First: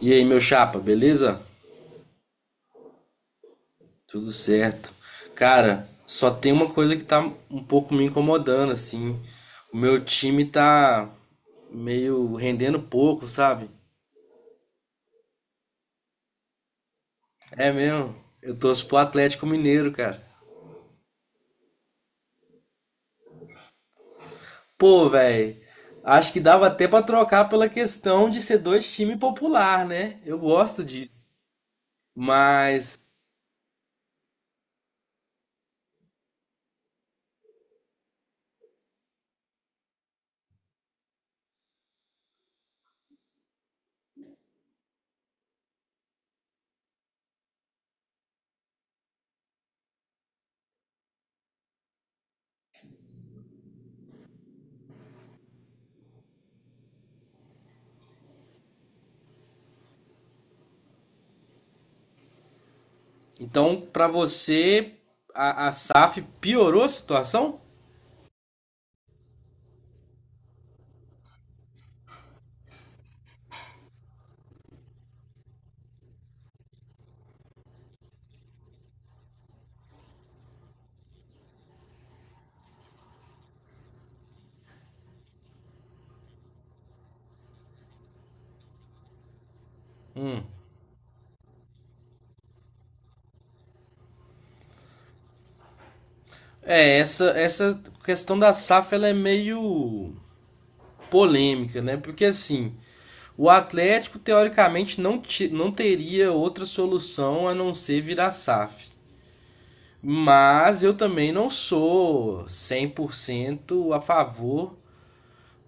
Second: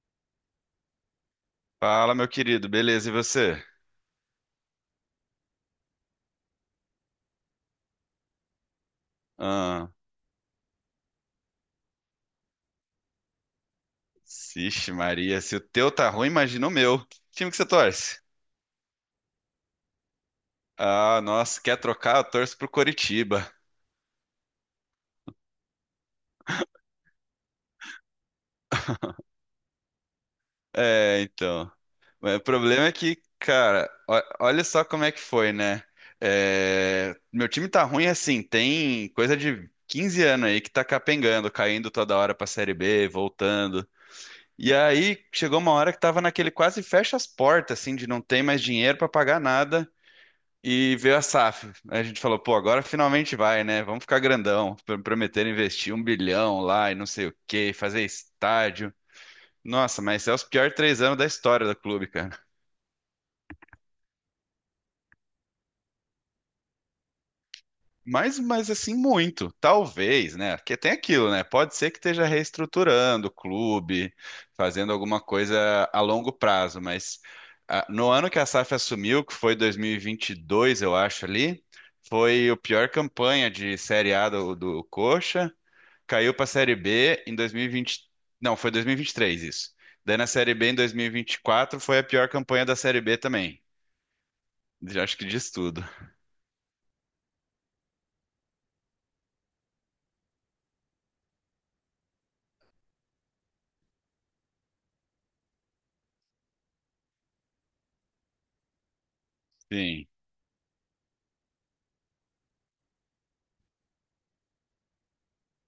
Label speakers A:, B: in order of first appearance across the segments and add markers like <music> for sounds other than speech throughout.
A: E aí, meu chapa, beleza?
B: Fala, meu querido, beleza? E você?
A: Tudo certo. Cara, só tem uma coisa que tá um pouco me incomodando, assim. O
B: Ah,
A: meu time tá meio rendendo pouco, sabe?
B: vixe Maria, se o teu tá ruim, imagina o meu. Que time que você
A: É mesmo.
B: torce?
A: Eu torço pro Atlético Mineiro, cara.
B: Ah, nossa, quer trocar? Eu torço pro Coritiba.
A: Pô, velho. Acho que dava até pra trocar pela questão de ser dois times popular, né? Eu gosto
B: É,
A: disso.
B: então. Mas o problema é
A: Mas,
B: que, cara, olha só como é que foi, né? É, meu time tá ruim assim, tem coisa de 15 anos aí que tá capengando, caindo toda hora pra Série B, voltando. E aí chegou uma hora que tava naquele quase fecha as portas, assim, de não ter mais dinheiro pra pagar nada. E veio a SAF. Aí a gente falou, pô, agora finalmente vai, né? Vamos ficar grandão. Prometeram investir 1 bilhão lá e não sei o quê, fazer estádio. Nossa, mas é os piores 3 anos da história do clube, cara.
A: então, pra você, a SAF piorou a situação?
B: Mas assim, muito. Talvez, né? Porque tem aquilo, né? Pode ser que esteja reestruturando o clube, fazendo alguma coisa a longo prazo, mas ah, no ano que a SAF assumiu, que foi dois mil e vinte e dois eu acho ali, foi a pior campanha de Série A do Coxa. Caiu pra Série B em 2020. Não, foi dois mil e vinte e três isso. Daí na
A: Hum.
B: Série B em dois mil e vinte e quatro, foi a pior campanha da Série B também. Já acho que diz tudo.
A: É, essa questão da SAF ela é meio polêmica, né? Porque assim, o Atlético teoricamente não teria outra solução a não ser virar SAF.
B: Sim.
A: Mas eu também não sou 100% a favor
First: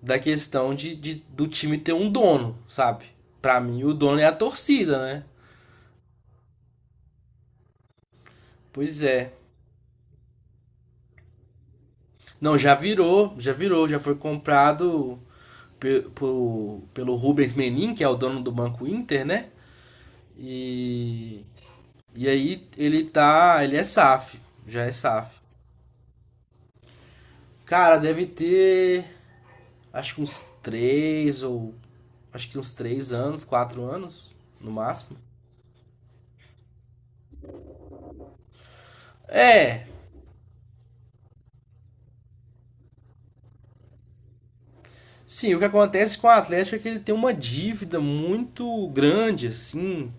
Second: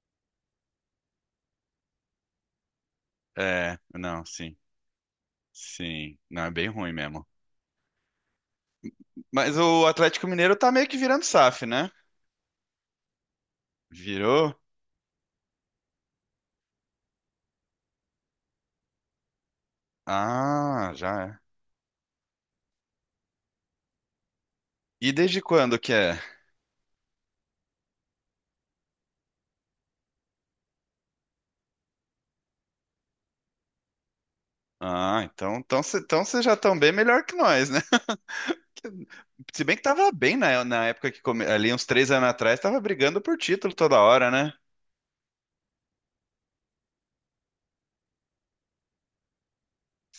A: da questão de do time ter um dono, sabe? Pra
B: É,
A: mim, o dono é
B: não,
A: a
B: sim.
A: torcida, né?
B: Sim. Não, é bem ruim mesmo.
A: Pois é.
B: Mas o Atlético Mineiro tá meio que virando SAF, né?
A: Não, já virou, já virou, já foi
B: Virou?
A: comprado pelo Rubens Menin, que é o dono do Banco Inter, né?
B: Ah, já é.
A: E, e aí ele tá, ele é SAF, já é
B: E
A: SAF.
B: desde quando que é?
A: Cara, deve ter, acho que uns três ou, acho que uns 3 anos, 4 anos, no máximo.
B: Ah, então vocês então cê já estão bem melhor que nós, né? <laughs> Se bem que
A: É,
B: tava bem na época que come... ali uns 3 anos atrás, tava brigando por título toda hora, né?
A: sim, o que acontece com o Atlético é que ele tem uma dívida muito grande, assim.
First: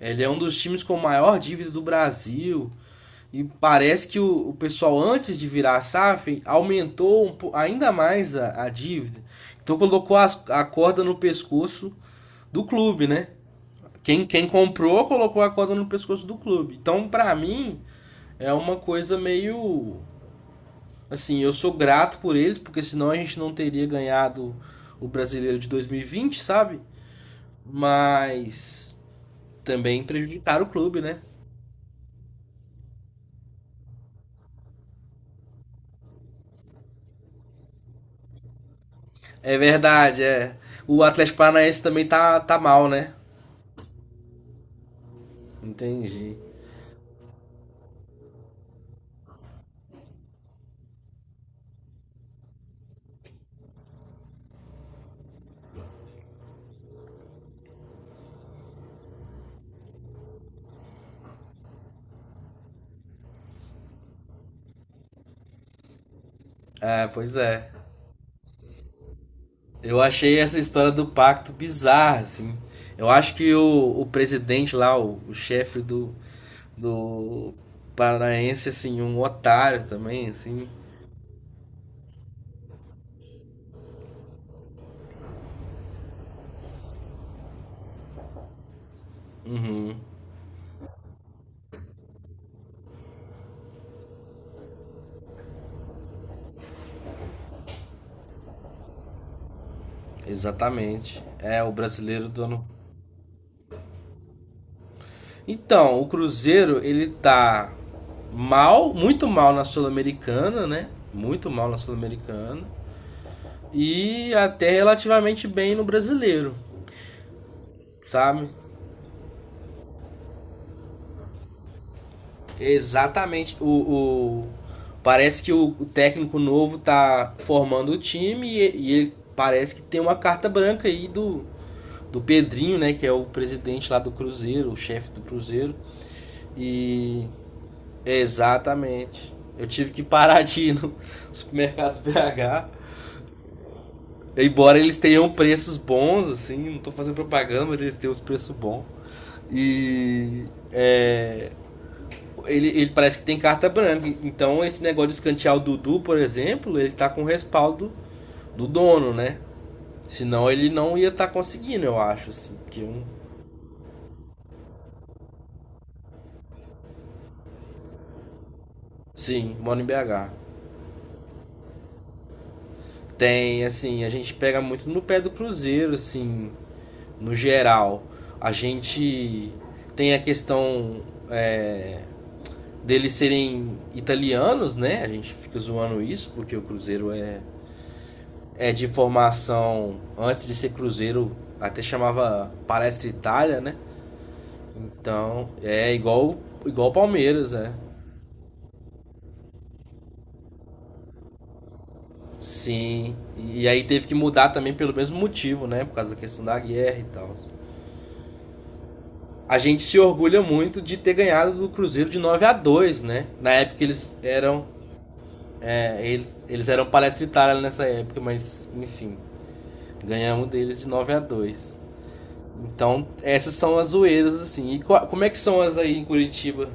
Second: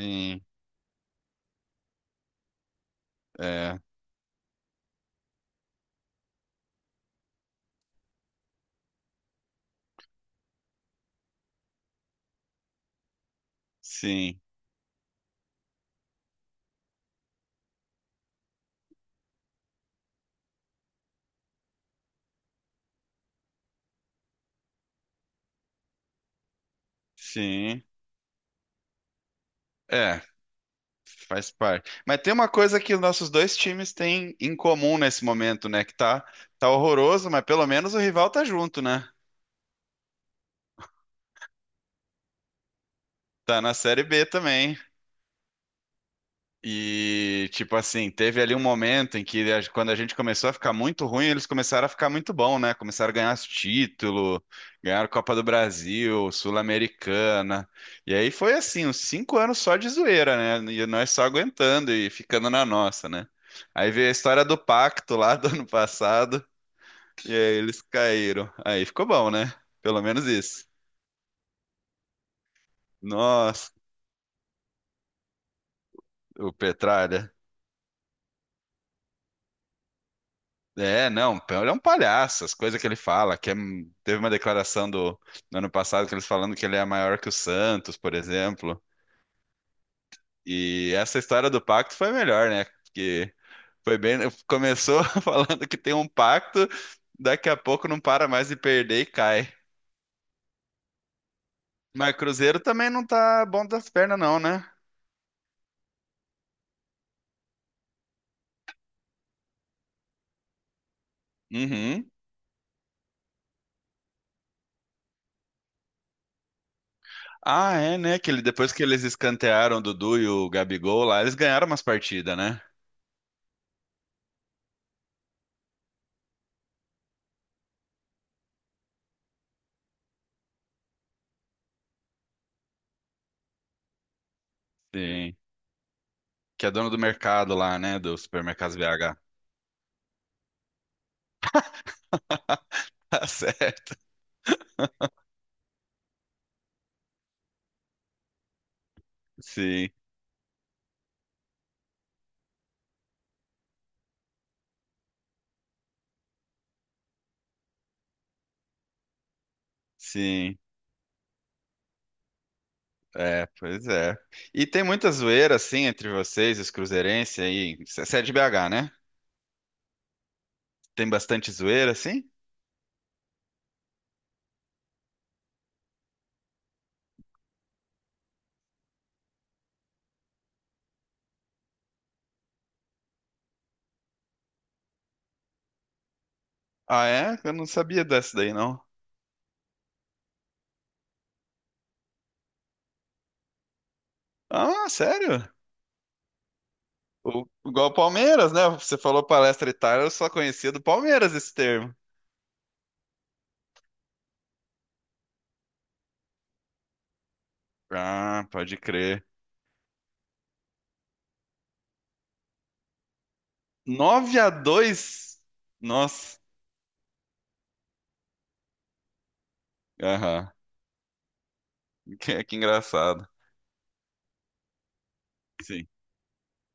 A: Ele é um dos times com maior dívida do Brasil. E
B: é,
A: parece que o pessoal, antes de virar a SAF, aumentou um ainda mais a dívida. Então colocou a corda no pescoço do clube, né? Quem,
B: sim,
A: quem comprou colocou a corda no pescoço do clube. Então, pra mim, é uma coisa meio. Assim, eu sou grato por eles, porque senão a gente não teria ganhado o brasileiro de 2020, sabe?
B: sim.
A: Mas também
B: É,
A: prejudicaram o clube, né?
B: faz parte. Mas tem uma coisa que os nossos dois times têm em comum nesse momento, né? Que tá, tá horroroso, mas pelo menos o rival tá junto, né?
A: É verdade, é. O Atlético Paranaense também tá, tá mal, né?
B: Tá na Série B também.
A: Entendi.
B: E, tipo assim, teve ali um momento em que, quando a gente começou a ficar muito ruim, eles começaram a ficar muito bom, né? Começaram a ganhar título, ganharam Copa do Brasil, Sul-Americana. E aí foi assim, uns 5 anos só de zoeira, né? E nós só aguentando e ficando na nossa, né? Aí veio a história do pacto lá do ano passado,
A: É,
B: e
A: pois
B: aí
A: é.
B: eles caíram. Aí ficou bom, né?
A: Eu
B: Pelo menos
A: achei essa
B: isso.
A: história do pacto bizarra, assim. Eu acho que
B: Nossa,
A: o presidente lá, o chefe do,
B: o Petralha.
A: do Paranaense, assim, um otário também, assim.
B: É, não, ele é um palhaço, as coisas que ele fala, teve uma declaração do, do ano passado que eles falando que ele é maior que o Santos, por exemplo.
A: Uhum,
B: E essa história do pacto foi melhor, né? Porque foi bem, começou <laughs> falando que tem um pacto, daqui a pouco não para mais de perder e cai.
A: exatamente. É, o
B: Mas o
A: brasileiro do
B: Cruzeiro
A: ano.
B: também não tá bom das pernas não, né?
A: Então, o Cruzeiro, ele tá mal, muito mal na Sul-Americana, né? Muito mal na
B: Uhum.
A: Sul-Americana. E até relativamente bem no brasileiro,
B: Ah, é, né? Que ele,
A: sabe?
B: depois que eles escantearam o Dudu e o Gabigol lá, eles ganharam umas partidas, né?
A: Exatamente. Parece que o técnico novo tá formando o time e ele parece que tem uma carta branca aí do Pedrinho, né? Que é o presidente lá do Cruzeiro, o chefe do
B: Sim.
A: Cruzeiro.
B: Que é dono do
A: E.
B: mercado lá, né? Do Supermercados BH.
A: Exatamente. Eu tive que parar de ir no <laughs> supermercado BH.
B: <laughs> Tá certo.
A: Embora eles tenham preços bons, assim, não tô fazendo propaganda, mas eles têm os preços bons.
B: Sim,
A: E. É, ele parece que tem carta branca. Então esse negócio de escantear o Dudu, por exemplo, ele tá com o respaldo do dono, né? Senão
B: sim.
A: ele não ia estar tá conseguindo, eu acho, assim. Porque um...
B: É, pois é. E tem muita zoeira, assim, entre vocês, os cruzeirenses aí. Você é de BH, né?
A: Sim, moro em BH.
B: Tem bastante zoeira, assim?
A: Tem, assim, a gente pega muito no pé do Cruzeiro, assim, no geral. A gente tem a questão é, deles serem italianos, né? A gente fica zoando isso, porque o
B: Ah,
A: Cruzeiro
B: é?
A: é
B: Eu não sabia dessa daí,
A: é
B: não.
A: de formação antes de ser Cruzeiro, até chamava Palestra Itália, né?
B: Ah,
A: Então,
B: sério?
A: é igual
B: O,
A: Palmeiras, né?
B: igual o Palmeiras, né? Você falou palestra Itália, eu só conhecia do Palmeiras esse termo.
A: Sim. E aí teve que mudar também pelo mesmo motivo, né? Por causa da questão da guerra e tal.
B: Ah, pode crer.
A: A gente se orgulha muito de ter ganhado do Cruzeiro de 9 a 2, né? Na época eles
B: nove a
A: eram
B: dois
A: é,
B: Nossa.
A: eles, eles eram Palestra Itália nessa época, mas enfim,
B: Aham.
A: ganhamos
B: <laughs>
A: deles de 9 a 2.
B: Que
A: Então,
B: engraçado.
A: essas são as zoeiras, assim. E como é que são as
B: Sim.
A: aí em Curitiba?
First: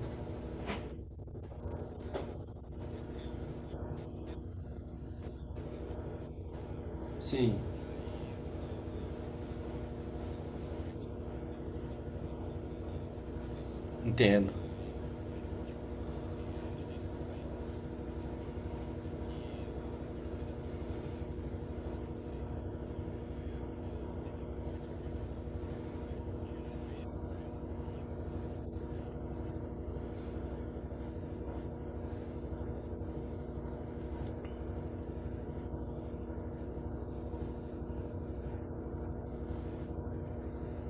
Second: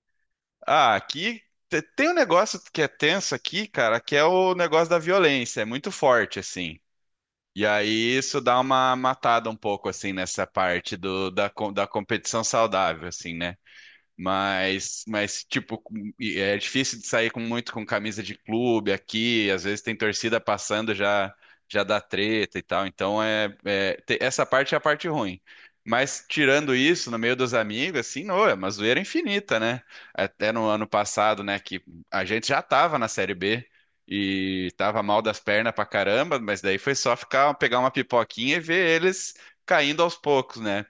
B: Ah, aqui tem um negócio que é tenso aqui, cara, que é o negócio da violência, é muito forte, assim.
A: Sim,
B: E aí isso dá uma matada um pouco, assim, nessa parte do, da, da competição saudável, assim, né?
A: entendo.
B: Mas tipo, e é difícil de sair com muito com camisa de clube aqui. Às vezes tem torcida passando, já dá treta e tal. Então essa parte é a parte ruim. Mas tirando isso, no meio dos amigos, assim, não, é uma zoeira infinita, né? Até no ano passado, né, que a gente já tava na Série B e tava mal das pernas pra caramba, mas daí foi só ficar, pegar uma pipoquinha e ver eles caindo aos poucos, né?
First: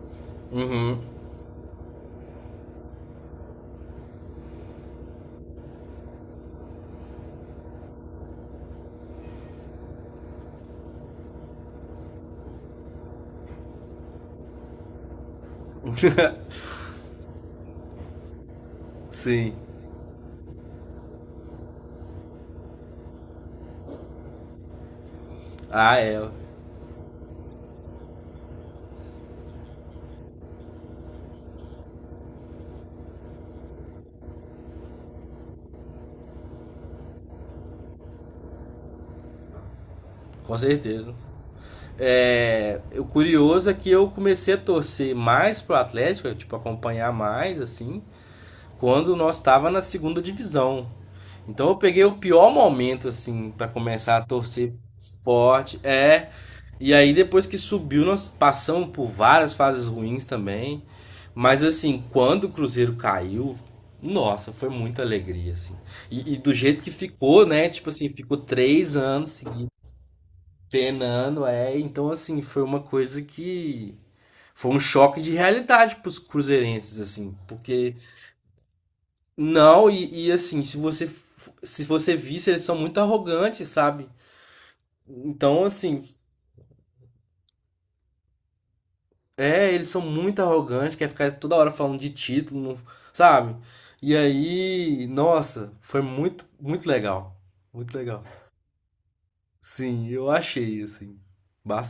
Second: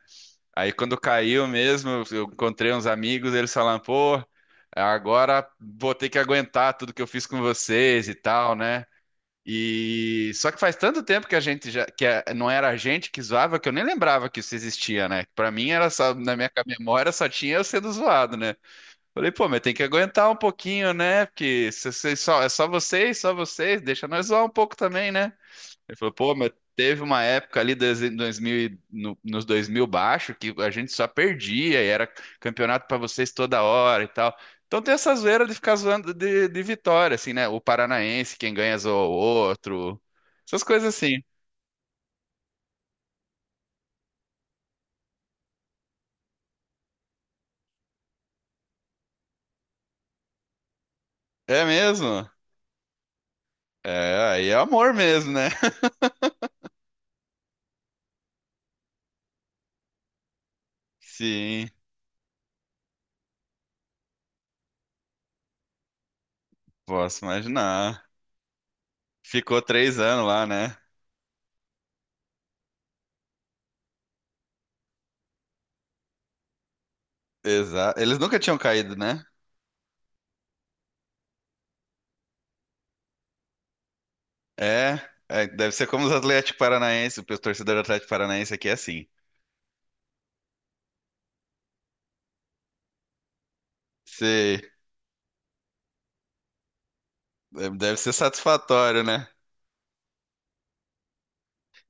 B: Aí quando
A: Uhum.
B: caiu mesmo, eu encontrei uns amigos, eles falaram, pô, agora vou ter que aguentar tudo que eu fiz com vocês e tal, né? E só que faz tanto tempo que a gente já não era a gente que zoava que eu nem lembrava que isso existia, né? Pra mim era só na minha
A: <laughs>
B: memória só tinha eu sendo zoado, né? Falei, pô,
A: Sim.
B: mas tem que aguentar um pouquinho, né? Porque só é só vocês, deixa nós zoar um pouco também, né? Ele
A: Ah,
B: falou,
A: é.
B: pô, mas teve uma época ali dos 2000 e- no, nos 2000 baixo que a gente só perdia e era campeonato pra vocês toda hora e tal. Então tem essa zoeira de ficar zoando de vitória, assim, né? O paranaense, quem ganha zoa o outro.
A: Com
B: Essas coisas
A: certeza.
B: assim.
A: É, o curioso é que eu comecei a torcer mais pro Atlético, tipo, acompanhar mais, assim, quando nós tava na segunda divisão.
B: É
A: Então eu peguei o
B: mesmo?
A: pior momento, assim, para
B: É,
A: começar a
B: aí é
A: torcer
B: amor mesmo, né?
A: forte.
B: <laughs>
A: É, e aí depois que subiu, nós passamos por várias fases ruins também. Mas
B: Sim,
A: assim, quando o Cruzeiro caiu, nossa, foi muita alegria, assim. E do jeito que
B: posso
A: ficou, né? Tipo assim,
B: imaginar.
A: ficou 3 anos
B: Ficou
A: seguidos
B: 3 anos lá, né?
A: penando, é. Então, assim, foi uma coisa que. Foi um choque de realidade pros cruzeirenses, assim. Porque.
B: Exato. Eles nunca tinham caído, né?
A: Não, e assim, se você visse, eles são muito arrogantes, sabe?
B: É, é,
A: Então,
B: deve ser
A: assim.
B: como os Atlético Paranaense, o torcedor do Atlético Paranaense aqui é assim.
A: É, eles são muito arrogantes, quer ficar toda hora falando de título, não- sabe? E
B: Sei,
A: aí, nossa, foi muito, muito legal.
B: deve
A: Muito
B: deve ser
A: legal.
B: satisfatório, né?
A: Sim, eu achei, assim,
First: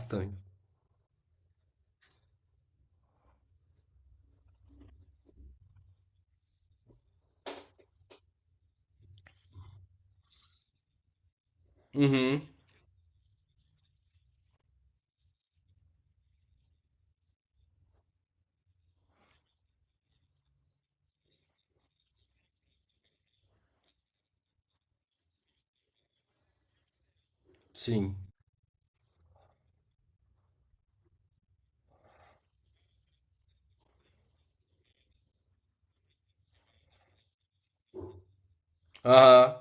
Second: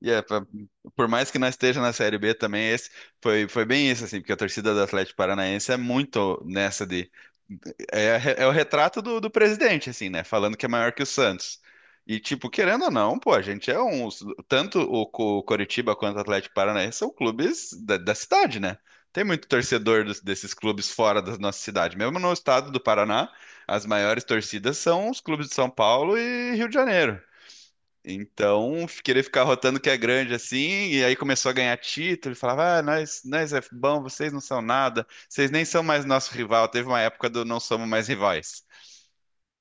B: E é, por mais que não esteja na Série B também, esse foi, foi bem isso, assim, porque a torcida do Atlético Paranaense é muito nessa de. É, é o retrato do presidente, assim, né? Falando que é maior que o Santos. E,
A: Uhum,
B: tipo, querendo ou não, pô, a gente é um. Tanto o, Coritiba quanto o Atlético Paranaense são clubes da cidade, né? Tem muito torcedor desses clubes fora da nossa cidade. Mesmo no estado do Paraná, as maiores torcidas são os clubes de São Paulo e Rio de Janeiro.
A: sim.
B: Então, querer ficar rotando que é grande assim, e aí começou a ganhar título, e falava, ah, nós é bom, vocês não são nada, vocês nem são mais nosso rival. Teve uma época do não somos mais rivais.
A: Aham,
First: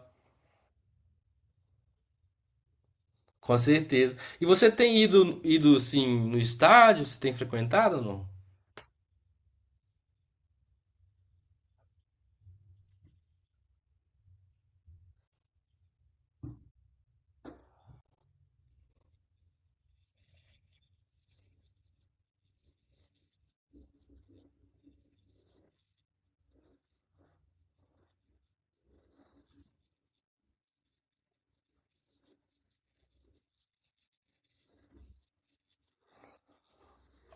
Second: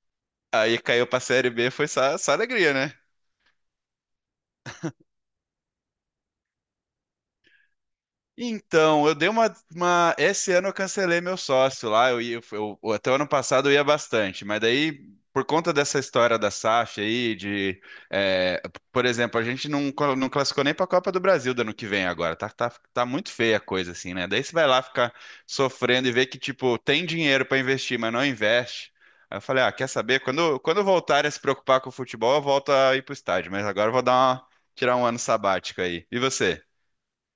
B: Aí caiu pra Série B, foi só, só alegria, né?
A: com certeza. E você tem ido, assim, no estádio? Você tem frequentado ou não?
B: Então, eu dei esse ano eu cancelei meu sócio lá. Eu ia, até o ano passado eu ia bastante, mas daí, por conta dessa história da SAF aí, de. É, por exemplo, a gente não, não classificou nem para a Copa do Brasil do ano que vem agora. Tá muito feia a coisa, assim, né? Daí você vai lá ficar sofrendo e ver que, tipo, tem dinheiro para investir, mas não investe. Aí eu falei, ah, quer saber? Quando eu voltar a se preocupar com o futebol, eu volto a ir pro estádio, mas agora eu vou dar tirar um ano sabático aí. E você?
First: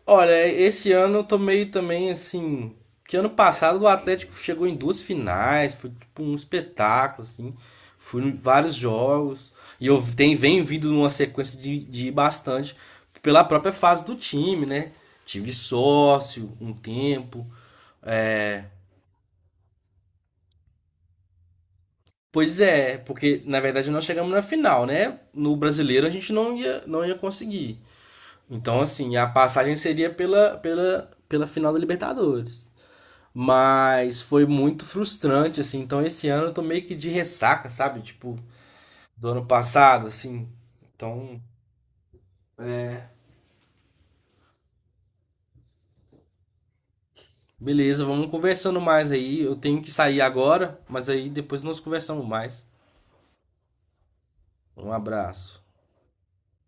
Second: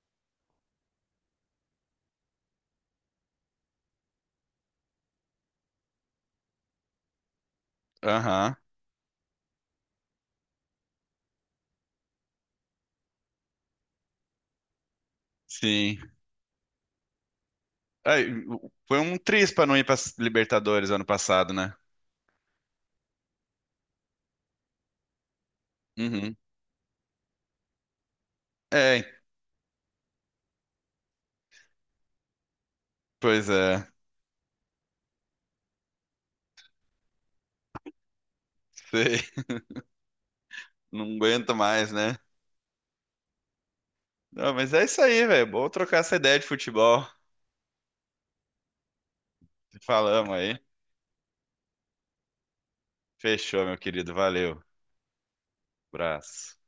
A: Olha, esse ano eu tô meio também assim. Que ano passado o Atlético chegou em duas finais, foi tipo um espetáculo, assim. Fui em
B: Aham.
A: vários jogos. E eu tenho, venho vindo numa sequência de ir bastante pela própria fase do time, né? Tive
B: Sim.
A: sócio um tempo.
B: Ai,
A: É...
B: foi um triz pra não ir pra Libertadores ano passado, né?
A: Pois é, porque na verdade nós chegamos na final, né? No brasileiro a gente
B: Uhum.
A: não ia conseguir. Então,
B: É,
A: assim, a passagem seria pela final da Libertadores.
B: pois é. <laughs>
A: Mas foi muito frustrante, assim. Então esse ano eu tô meio que de ressaca, sabe? Tipo,
B: Sei.
A: do ano passado, assim.
B: Não
A: Então,
B: aguento mais, né? Não, mas é isso aí, velho. Bom trocar essa ideia de futebol.
A: beleza, vamos conversando mais aí. Eu tenho que sair
B: Falamos aí.
A: agora, mas aí depois nós conversamos mais.
B: Fechou, meu querido. Valeu.
A: Um abraço.
B: Abraço.